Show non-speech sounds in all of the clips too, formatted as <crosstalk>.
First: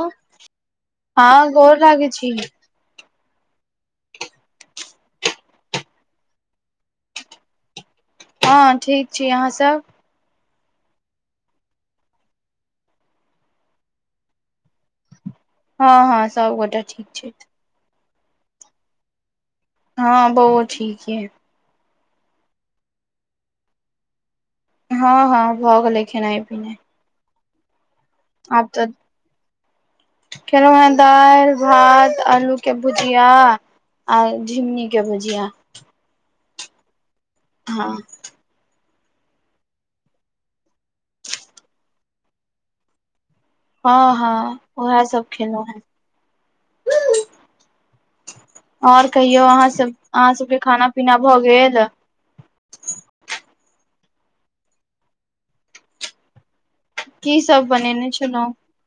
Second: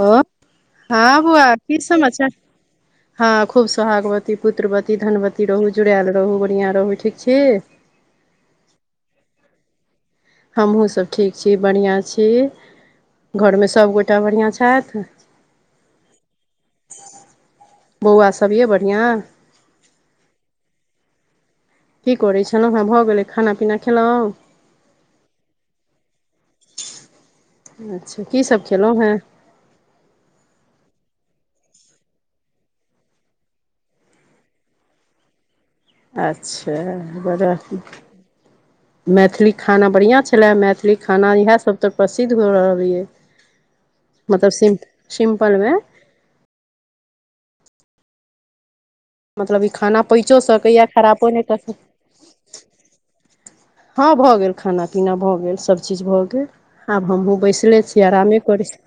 हलो! हं हँ बौआ गोर की लागै छी समाचार। हँ, खूब सोहागवती, पुत्रवती, धनवती रहू, जुड़ाएल रहू, बढ़िआं रहू, ठीक छी? हँ ठीक छी, अहाँ सब। हमहूँ सभ ठीक छी, बढ़िआं छी। घरमे सभगोटा बढ़िआं छथि। हँ हँ सब गोटा ठीक छथि। बौआ सब ऐ बढ़िआं। हँ बौओ ठीक यै। की करै छलहु हेँ भ गेलै खाना पीना खेलौ। हं हं भ गेलै खेनाइ पिनाइ। अच्छा की सभ खेलहुँ हें। खेलहु हें दालि भात आलू के भुजिया आए झिमनी के भुजिया। अच्छा बरा हँ मैथिली खाना बढ़िआं छलय, मैथिली खाना इएह सभ त प्रसिद्ध हो रहलऐ। हँ मतलब हँ सिम्प उएह सब खेलौं सिम्पलमे हें और कहियौ मतलब अहाँ ई सब खाना अहाँ पचो सबके सकैए खाना पीना खराबो भए नहि कऽ सक गेल। हँ भ गेल, खाना पीना भ गेल, सभ चीज भ गेल। आब हमहुं की सब बैसले छी बनेने आरामे छलौं करै छी।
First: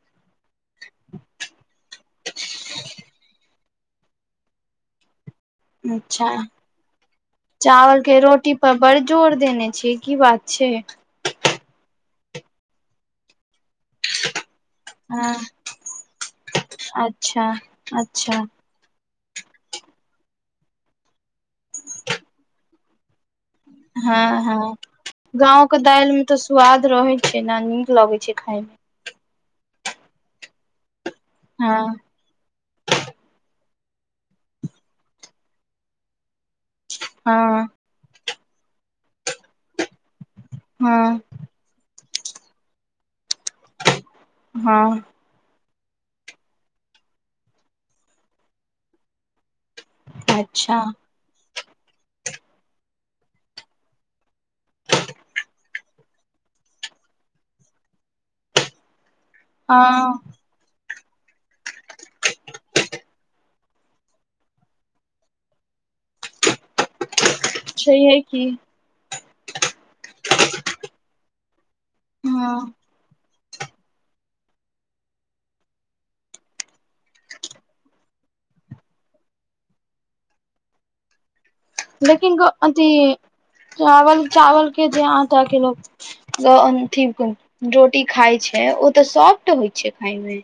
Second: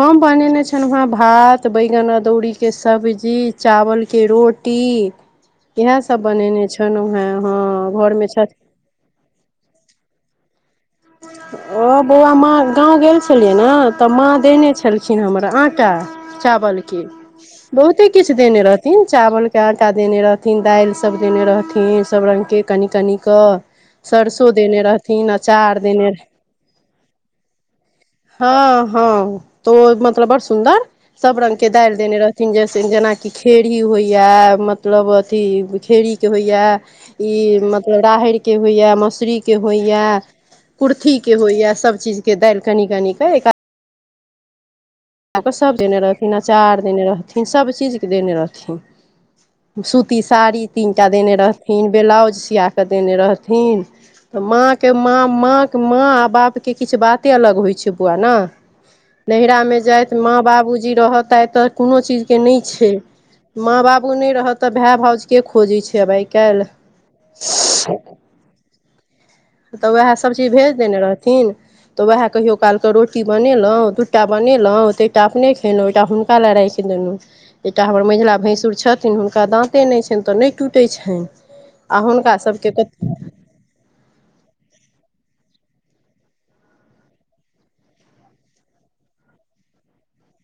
हम बनेने छलहुँ हेँ भात बैगन अदौड़ी। के सब्जी चावलके रोटी इएह सब अच्छा बनेने छलहुँ हेँ हँ चावल के घरमे छ रोटी पर बड़ जोर देने छिअइ की बात छैय। ओ बौआ माँ गाँंव गेल छलियै ने त माँ देने छैय। लेलखिन हँ हमर आंटा चावल के, अच्छा बहुते किछ अच्छा देने रहथि। थिन चावलके आटा देने रहथिन दालि सब देने रहथिन सब रङ्गके कनि कनि क। सरसो देने रहथिन अचार देने दाइल रह में तऽ स्वाद रहै छैय न नीक लगे छैय खाय मे। हँ हँ तो ओ मतलब बड़ सुंदर सब रंग के हँ दाइल देने रह न जैसे जेनाकि खेरही होइया मतलब अथी खेरहीके होइया। ई हँ मतलब राहेड़ के होइया, मौसरीके होइए। कुर्थी हँ के होइया, सब चीज के दाइल कनी कनी के एका हँ। कर सभ देने रहथिन अचार देने रहथिन सभ चीजके देने रहथिन सु ती साड़ी अच्छा तीन टा देने रहथिन, बेलाउज सिआक देने रहथिन। त माँके माँ माँके माँ आ बापके किछु बाते अलग होइ छैय बौआ न। नहिरामे जाइत हँ माँ बाबूजी रहत त आइ त कोनो चीजके नहि छैय। माँ बाबू नै रहत त भाइ भाउजके खोजै छैय आब आइ काइल। छैहे की। त उएह सभ चीज भेज देने रहथिन त उहे कहियो हँ काल रोटी बनेलहुँ, दू टा बनेलहुँ ततऽ एकटा अपने खयेलहुँ एकटा हुनका लेलए राखि देलहुँ। एकटा हमर महिला भैंसुर छथिन हुनका दाँते नै छैन तऽ नै टूटैत छैन। लेकिन अथी चावल चावल के जे आटा के लोको जो अंतिम रोटी खाय छैय ओ तऽ सॉफ्ट होइ छैय खाय मे।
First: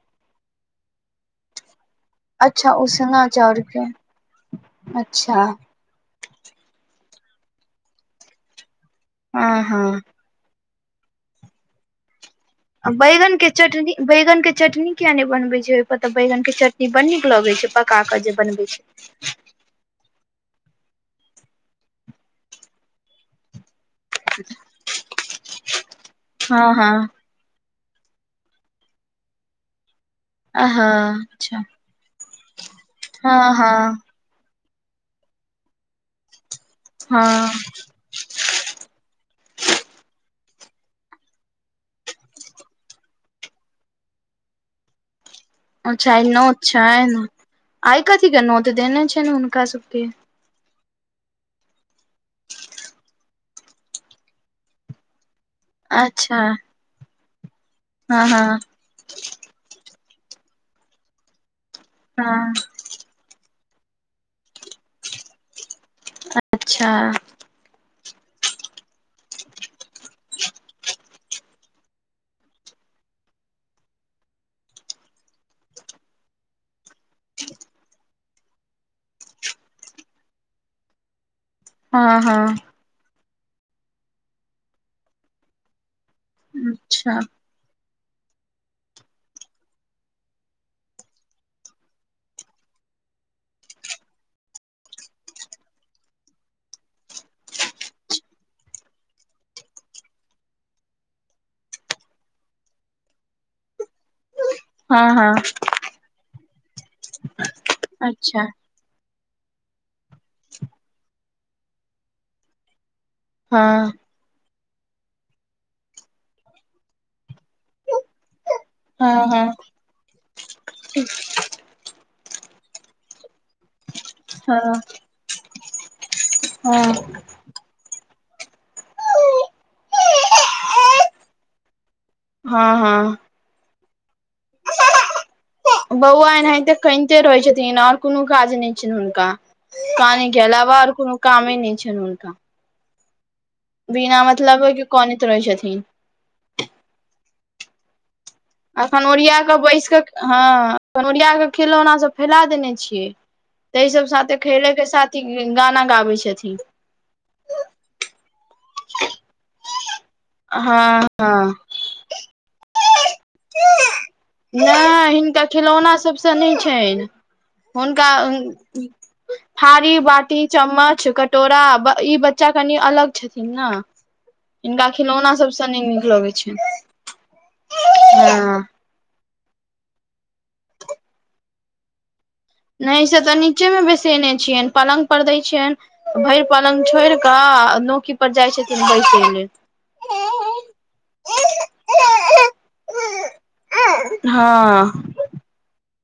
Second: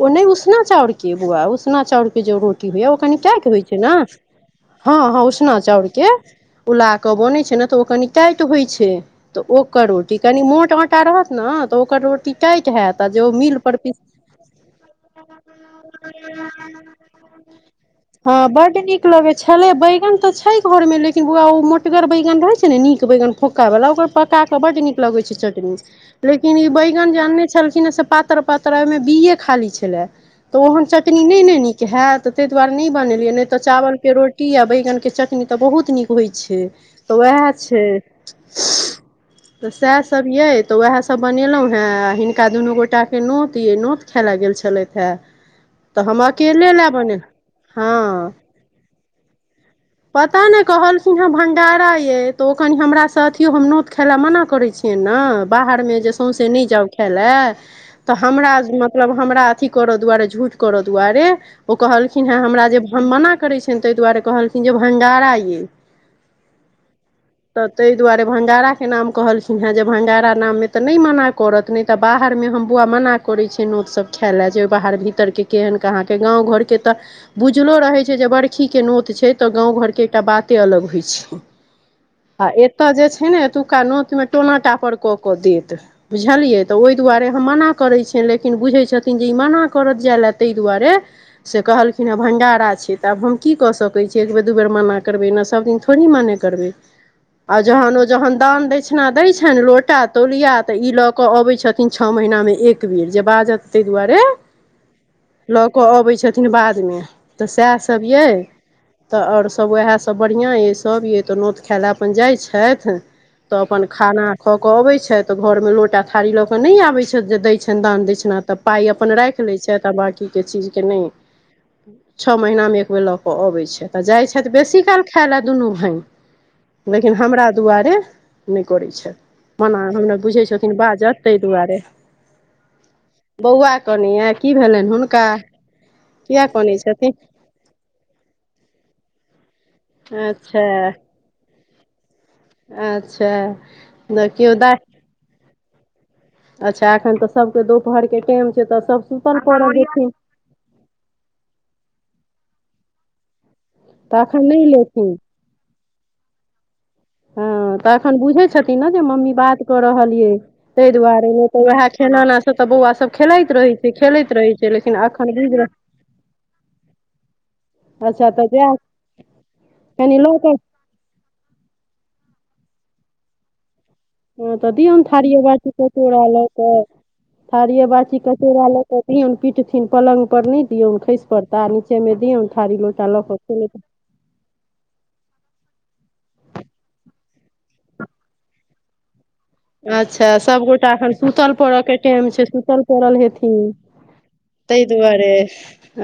ओ नै उसना चाउर के बुआ उसना चाउर के जे रोटी अच्छा होइया ओ कनि उसना टाइट चाउर होइ छैय के न, हँ हँ अच्छा उसना चाउरके। उला के बन छैय ने तऽ ओ कनी टाइट होय छैय त हँ ओकर हँ रोटी कनि मोट आँटा रहत न तऽ ओकर रोटी टाइट अ हैत आ जे ओ बैगन के मिल पर चटनी, पीस बैगन के चटनी किया नै बनबे छैय, ओएपर तऽ बैंगन के चटनी बड नीक लगे छैय पका के हँ जे बनबे बड्ड नीक छैय। लगै छलै, बैगन तऽ छै घरमे, लेकिन बौआ ओ मोटगर बैगन रहै छै ने, नीक बैगन फोक्कावला ओकर पका के बड नीक लगे छै चटनी, लेकिन ई हँ हँ बैगन जे अनने छलखिन से प पातर- पातर ओहिमे बी ए खाली छलै। तऽ ओहन हँ चटनी नहि ने अच्छा नीक हैत, तऽ ताहि दुआरे नहि बनेलियै, नहि हँ तऽ चावल हँ के रोटी। टी, आ बैगन के चटनी,, तऽ बहुत नीक होइ छै, तऽ वएह हँ छै। तऽ सएह सभ यइ, तऽ उएह सभ बनेलहुँ हेँ, आ हिनका दुनू गोटाके नोत यइ, नोत खैल गेल छलथि हेँ। अच्छा आइ नोत छैन, आइ कथी हँ के नोत देने छै ने हुनका सबके? तैँ ने, कहलखिन हँ भंडारा अइ, तऽ ओ कनि हमरास अथियो, हम नोत खाय लए मना करै छियै ने। बाहर मे अच्छा सउसे नइ जाउ खाइ ले, तऽ हँ हमरा हँ मत मतलब हमरा अथी करऽ दुआरे, झूठ करऽ दुआरे, ओ कहलखिन हे हँ हमरा जे हम मना करैत छियअनि, ताहि दुआरे कहलखिन जे भंडारा अइ। अच्छा! तऽ ताहि दुआरे भंडारा के नाम कहलखिन हे, जे भंडारा नाम मे ते नहि मना करत नहि तऽ, बाहरमे हम बौआ मना करैत छी। फेन नोततसभ खाए लए, जा बाहर -भीरके केहन कहाँके, गाँव घरके तऽ। बुझलो रहैत छै जे बरखीके नोत छै, तऽ गाँव घरके एकटा बाते अलग होइत छै। हँ आ हँ एतय जे छै ने, एतुका नोतमे टोना टा पर कऽ कऽ देत। बुझलियै, तऽ ओहि अच्छा दुआरे हम मना करे छियै, लेक लेकिन बुझै छथिन जे, ई मना करत जाय लए ताहि दुआरे। से कहलखिन हेँ भंडारा छै, त आब हम की कऽ सकैत छी, एक बेर दू बेर मना करबै ने, सभदिनथड़ा थोड़ी मान करबै। आ जहन ओ जहन दान दक्षिणा दय छनि, लोटा तौलिया तऽ ई लऽ के अबै छथिन। तीन, छओ महिनामे एकबेर जे, बाजत ताहि दुआरे। हँ, हँ। लकऽ अबै छथिन बादमे, तऽ सएह सब यै, अच्छा तऽ आओर सभ वएह तऽ बढ़ियाँ यइ, सब ये तऽ नोत खाय लऽ अपन जाइ छथि, तऽ अपन हँ खाना खऽ कऽ अबैत छथि, तऽ घरमे लोटा आ थारी लऽ कऽ नहि आबैत छथि, जे दै छनि दान दैछिना। तऽ पाइ अपन हँ राखि हँ लैत छथि, तआ बाँकीके चीजके नहि। छओ महीनामे एक बेर लऽ कऽ अबैत छथि, आ जाइ छथि हँ बेसी काल खाय लए दुनू भाइन। लेकिन हमरा दुआरे। नहि करैत छैत, मना हमरा बुझैत छथिन बाजत, ताहि दुआरे। हँ, हँ। बौआ कनियए, की भेलनि हुनका? बौआ किया एनाहिते कनै छथिन कनिते रहै छथिन, आओर कोनो काज नहि छ हुनका। कान अच्छा अलावा, आर कोनो कामे नहि छनि हुनका। अच्छा! बिना देखियौ मतलब दा के कोनैत रहै छथिन। अच्छा! एखन तऽ सभके दुपहरके टाइम छै, तऽ सभ अखन सुतन ओरिया कऽ परल बैस कऽ हेथिन। हँ, ओरिया के खेलौना सब फैला देने छियै। तऽ सब साथे एखन नहि खेले के लेथिन साथी गाना गाबै छथिन। हँ। तऽखन बुझे छथिन ने जे, मम्मी बात कऽ रहलिये, ताहि हँ दुआरे ने हँ तऽ वएह ख तऽ बौआ सब खेलाइत रहै छै, खेलैत रहै छै, लेकिन नहि अखन हिनका बुझ खिलौना सबसँ नहि छनि हुनका थारी कनि -बाटी लऽ कऽ चम्मच कट टोरा ब् ई बच्चा कनि अलग छथिन ने। हँ तऽ हिनका दियौन ने खिलौना थारिए सबसँ बाटी नहि नीक कटोरा लगैत लऽ छनि कऽ। थारिए बाटी कटोरा हँ लऽ कऽ दिऔन पिटथिन। पलङ्ग पर नहि दिऔन, खसि पड़ता आ नीचेमे दिऔन थारी लोटा लऽ कऽ खेलैत सुतेने छियनि। पलङ्गपर दै छियनि तऽ भरि पलंङ्ग छोड़ि कऽ आ नोकीपर जाइ छथिन बैसय लेल। अच्छा, सभगोटा एखन सुतल पड़यके टाइम छै, सुतल पड़ल हेथिन। ताहि हँ दुआरे।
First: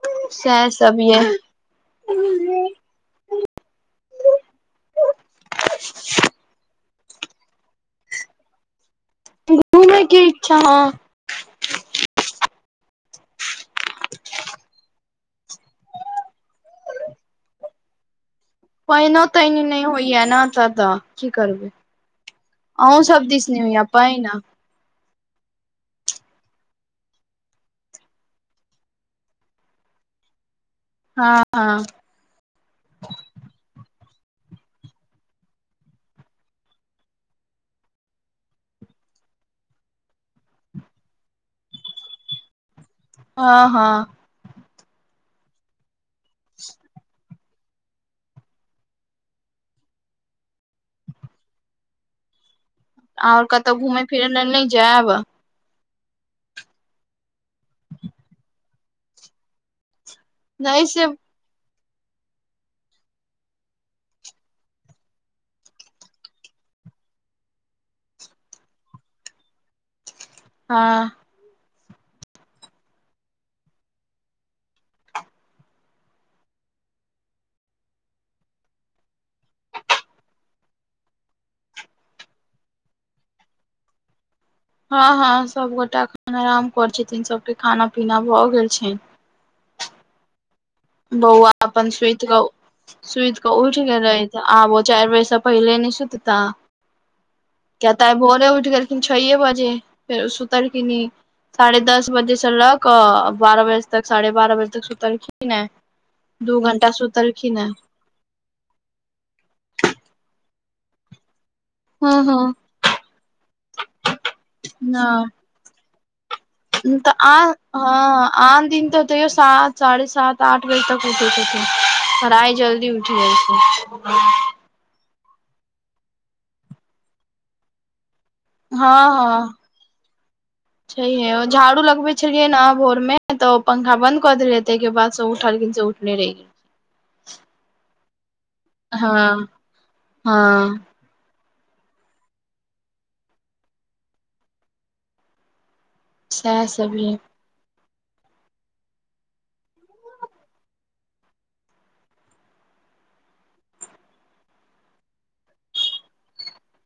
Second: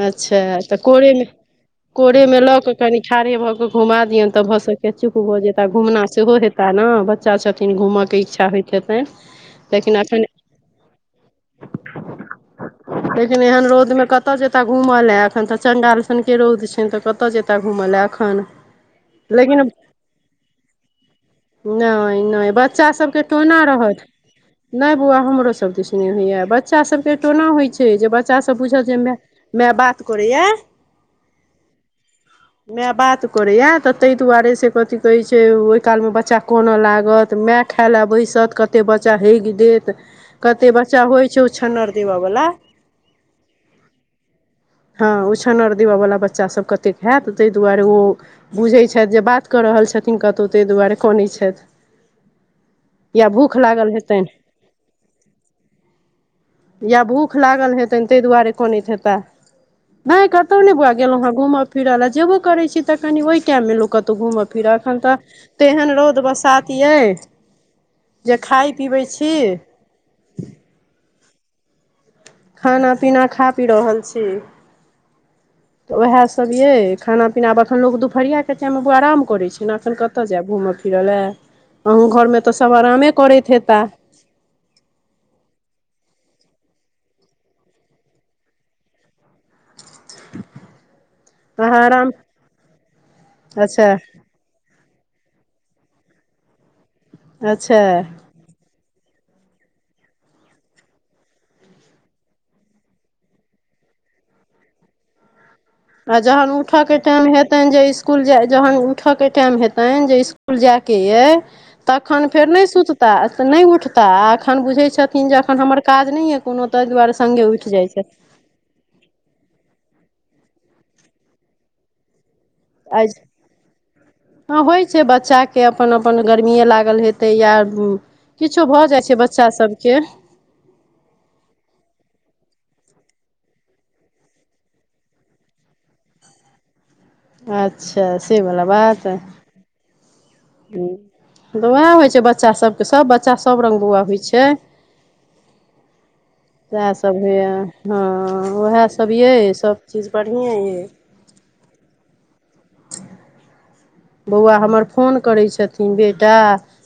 अच्छा, सएह तऽ सब ये कोरेमे कोरेमे लऽ कऽ कनि ठाढ़े भऽ कऽ घुमा दिऔन तऽ भऽ सकैए चुप भऽ जेताह। घूमना सेहो हेता ने। बच्चा छथिन घूमयके इच्छा होइत हेतनि, लेकिन घूमे के अखनि इच्छा हँ लेकिन एहन रौदमे कतऽ जेता घूमय लेल। एखन ते चण्डाल सनके रौद छनि, तऽ कतय जेत- कतऽ घुमय लए एखन। पाइनो तानि लेकिन नहि होइए ने, तऽ एतय, की करबै। नहि नहि बच्चा सबके अहूँसभ दिस नहि टोना होइए रहत पानि? नहि बौआ, हमरो सभ दिस नहि होइए। बच्चा सभके टोना होइत छै, जे बच्चासभ बुझत जे माए माए बात करैए हँ। <inaudible> माए बात करैए, तऽ ताहि दुआरे से कथी कहैत छै, ओहि कालमे बच्चा कानय लागत। माए खाए लए बैसत, कतेक बच्चा हगि देत। कतेक बच्चा होइत छै उछन्नर देबयवला। हँ हँ। हँ, उछन्नर देबयवला बच्चा सभ कतेक हएत। ताहि दुआरे ओ बुझैत छथि, जे बात कऽ रहल छथिन कतहु, ताहि दुआरे कनैत छथि। या आओर भूख कतहु लागल घूमय-फिरय हेतनि लेल नहि जायब? या भूख लागल हेतनि, ताहि दुआरे कनैत हेताह। नहि क- कतहु नहि बौआ गेलहुँ हेँ घूमय-फिरय लए। जयबो करैत छी, तऽ कनि ओहि टाइममे लोक कतहु घूमय-फिरय। एखन तऽ तेहन रौद-बसात अइ जे खाइत-पीबैत छी हँ खाना-पीना खा-पी रहल छी। तऽ उएहसभ अइ। खाना-पीना आब एखन लोक दुपहरियाके टाइममे बौआ आराम करैत छै ने। एखन कत कतय जायब घूमय-फिरय लए। अहूँ घरमे तऽ सभ आरामे करैत हेताह? हँ हँ, सभगोटा एखन आराम करैत छथिन। सबके खाना-पीना भऽ गेल छनि। <inaudible> बौआ अहाँ अपन आराम सूति कऽ सूति कऽ उठि अच्छा गेलै। तऽ आब ओ चारि बजेसँ पहिले नहि सुतता अच्छा किएक तऽ आइ भोरे उठि गेल छओए बजे। फेर सूतल किनी साढ़े दस बजेसं लऽ कऽ बारह बजे तक साढ़े बारह बजे तक सुतलखिन हे। आ जहन दू घंटा उठयके टाइम सुतलखिन हे हेतनि जे इस्- इसकुल जाइ, जखन उठयके टाइम हेतनि जे इसकुल जायके अइ हँ तखन फेर हँ नहि सुतताह अ तऽ नहि उठताह आ एखन बुझैत छथिन जे नहि एखन हमर काज नहि यए कोनो, ताहि तऽ दुआरे आ सङ्गे उठि जाइत छथि। हँ आन दिन तऽ तैओ सात-साढ़े सात, आठ बजे तक उठैत छथिन, पर आइ जल्दी आ उठि गेलखिन। हँ होइत छै बच्चाके अपन-अपन गर्मिए लागल हेतै या किछो भऽ जै छै बच्चा सबके छैेहे, ओ झाड़ू लगबै छलियै न भोर में तऽ ओ पंखा बन्द क देन हेतै के बाद से उठलियै से उठ ने रै अच्छा, से बला बात। हँ हँ तऽ वे होइ छै बच्चा सबके सब बच्चा सब रङ्ग बौआ होइ छै। सएह वेह सब सभ ये होइए हँ, वेहे सब यै सभचीज बढ़िएँ यै। बौआ हमर फोन करै छथिन बेटा,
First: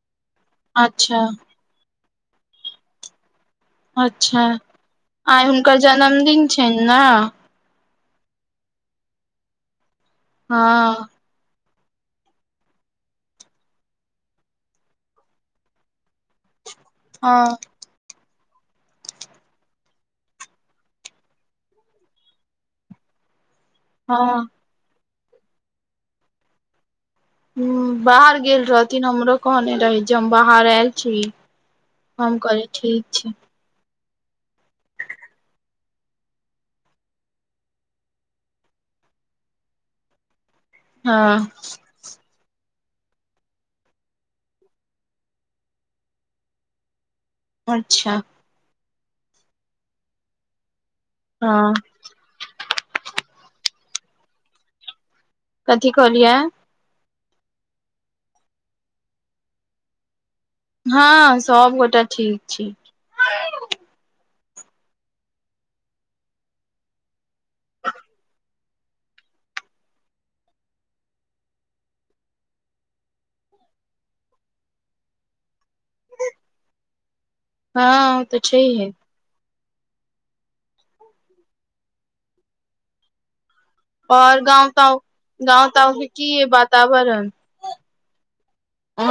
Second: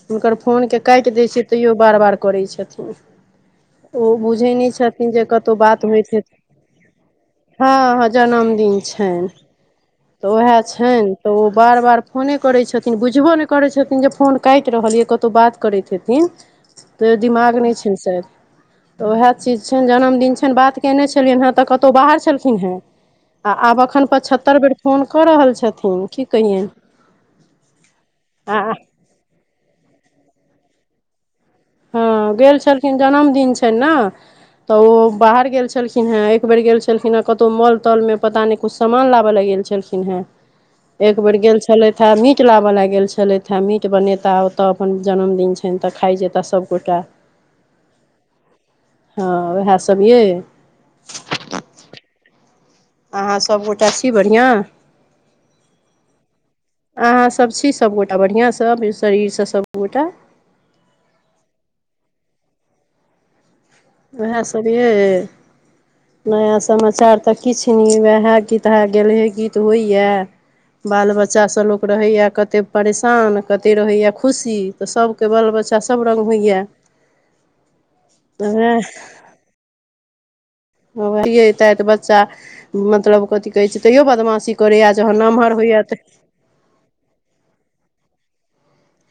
हुनकर फोन के काटि अच्छा दै छियै तैयो बार- बार करै छथिन। ओ अच्छा बुझै नहि छथिन जे आइ कतौ हुनकर बात- होइत हेत जन्मदिन छनि ने हँ- हँ जनम दिन छैन, तऽ वेहे हँ छैन तऽ ओ बार बार फोने करैत छथिन, बुझबो नहि करैत छथिन जे फोन कैट रहल य, कतौ बात करैत हेथिन। से हँ दिमाग नै छैन शयद। तऽ वेहे चीज छैन जनमदिन छैन बात कयने छलियनि हेँ तऽ कतौ बाहर छलखिन हेँ। आ आब एखन हँ ह पचहत्तर बेर फोन कऽ रहल छथिन की कहियैन? हूं, बाहर गेल रहथिन हमरो कहने रहै जे हम बाहर एल छी। हँ, हम गेल कहलियै छलखिन ठीक छै जन्मदिन छैन न? तऽ ओ बाहर गेल छलखिनहें एक बेर गेल छलखिनहें कतौ माॅल-ताॅल में पता नै कुछ सामान लाब ले गेल छलखिनहें एक बेर हँ गेल छलै मीट लाबऽ ले गेल छलैथे, मीट बनेता ओतऽ अपन जनमदिन छैन तऽ खाइ जेता सबगोटा। अच्छा। हँ, वेहे सब यै। हँ। अहाँ सब गोटा छी बढ़िआँ? कथी कहलिये? अहाँ सब छी सब गोटा बढ़िआँ स शरीर स सब गोटा? हँ, सब गोटे ठीक छी। वेहे सब ऐ नया समाचार तऽ किछु वेहे गीतहा गेलहे गीत होइये। बाल बच्चा स लोक रहैये कते परेशान, कते रहैये खुशी। तऽ सबके बाल बच्चा सब रङ्ग होइये। हँ। तऽ नेह छैहे नै एतऽ बच्चा मतलब कथि कहै छै? तैयो बदमाशी करैये जहन नमहर होइये त कीये बात तावरण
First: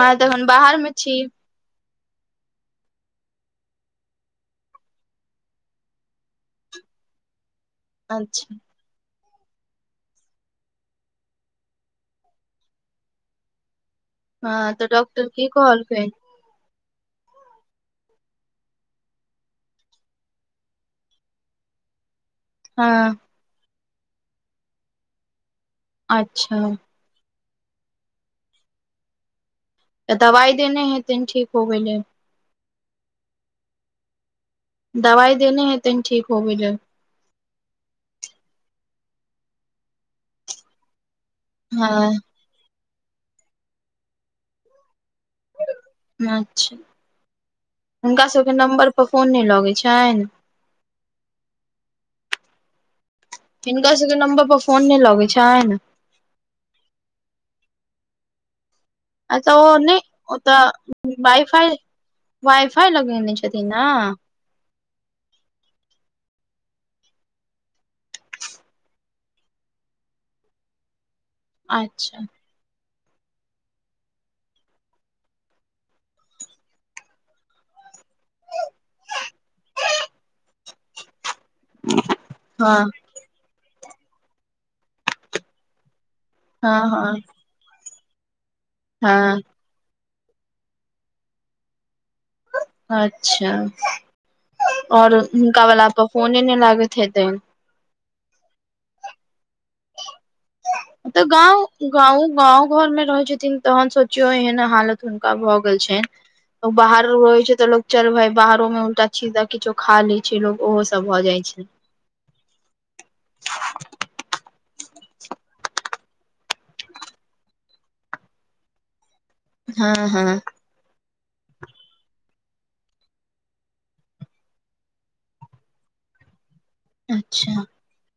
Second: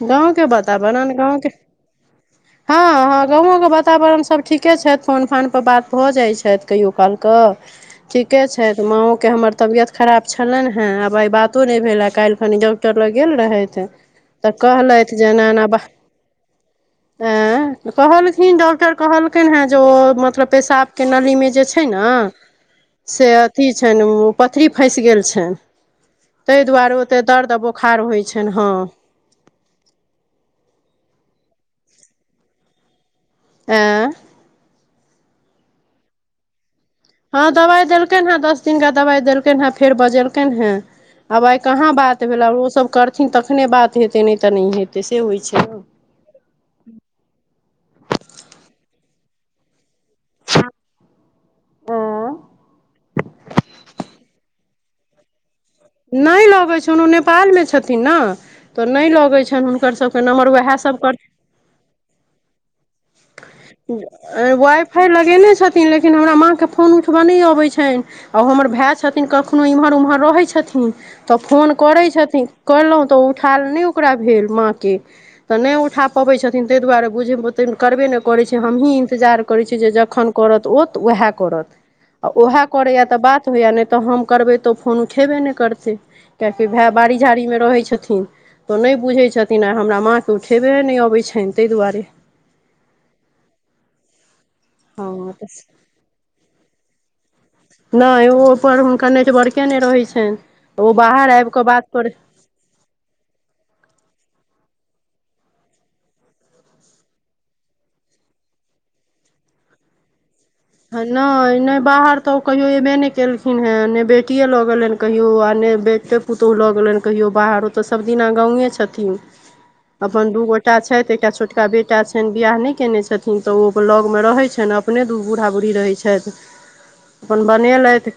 गाँव के एखन बाहर मे बातावरन छी गाँव के हँ- हँ गामो के बाताबरण सब ठीके छैथ फोन- फान पर बात भऽ जाइ छैथ कहियो- काल कऽ ठीके अच्छा छै। माँओके हमर तबियत खराब छलैन्हें, आब आइ बातो नै भेले कैल्हखन डॉक्टर लग गेल रहैथ। तऽ हँ कहलैथ जे डॉक्टर की एना-एना कहलकै बा-ऐं कहलखिन डॉक्टर कहलखिन हेँ जे ओ मतलब ओ पेशाबके नली में जे छै ने हँ से अथी छैन, उ पथरी फैंस गेल छैन तै अच्छा दुआरे ओ तेतर दर्द बोखार होइत छैन हँ। तऽ दबाइ देने हेतेन ठीक होबै ले। आँ। दवाइ देने हैतेन ठीक होबे ले। हँ दवाइ देलखनि हेँ दस दिनका दवाइ देलखनि हेँ फेर बजेलखइन हेँ। आब आइ कहाँ हँ बात भेल आ ओसभ करथिन तखने बात हेतै नहि तऽ नहि हेतै से होइत छैय।। अच्छा हुनका सबके नम्बर पर फोन नै लगैत छैन। ने हिनका सबके नम्बर पर फोन नै लगे छैन। नै लगे छोन, उ नेपालमे छथिन न। तो नहि आ लगे छनि हुनकर सबके नम्बर, उएह सभ कर फाई वाइफाई लगेने छथि न। वाइ फाइ लगेने छथिन लेकिन हमरा माँके फोन उठबऽ ने अबैत छैन। आ उ हमर भाय छथिन कखनो एम्हर ओम्हर रहै छथिन तऽ फोन करैत अच्छा छथिन। करलहुँ तऽ ओ उठायल नहि ओकरा भेल माँके। तऽ नहि उठा पबैत छथिन तैय दुआरे बुझै उते करबे नै करै छैय हमहीँ इन्तजार करैत छी जे जखन करत ओत ओएह करत। आ उएह हँ करैए तऽ बात होइए नै तऽ हम करबै तऽ फोन उठयबे नै करतै। किआकि हँ भाय बाड़ी हँ झाड़ीमे रहै छथिन तऽ ओ नै बुझै हँ छथिन आ हमरा माँ तऽ उठेबे नहि अबैत छनि ताहि दुआरे। अच्छा हँ और तऽ हुनका वला पर फोने नहि लागैत हेतैन। नै ओ हिपर हुनका नेटबड़के नहि रहैत छैन। तऽ गाँव गाँव गाँव घर मे रहै छथिन तहन सोचियौ एहन हालत हुनका भऽ गेल छनि। बाहर रहै छैय तऽ लो चल भाय बाहरो में उलटा सी किछो खा ली। छी लोग ओय। नै नै बाहर तऽ कहियो एबे नहि केलखिन हे नहि बेच। कटे लऽ गेलनि कहिय आ नहि बेटे पुतौहु लऽ गेलनि कहियो बाहरो तऽ सभदिना गाे छथिन। हँ अपन हँ दू गट एकटा छथि एकटा छोटका बेटा छैन बियाह नै केने छथिन तऽ ओ लगमे रहै छैन अपने दू बूढ़ा बूढ़ी रहै छैथ, अपन अच्छा बने लेथ।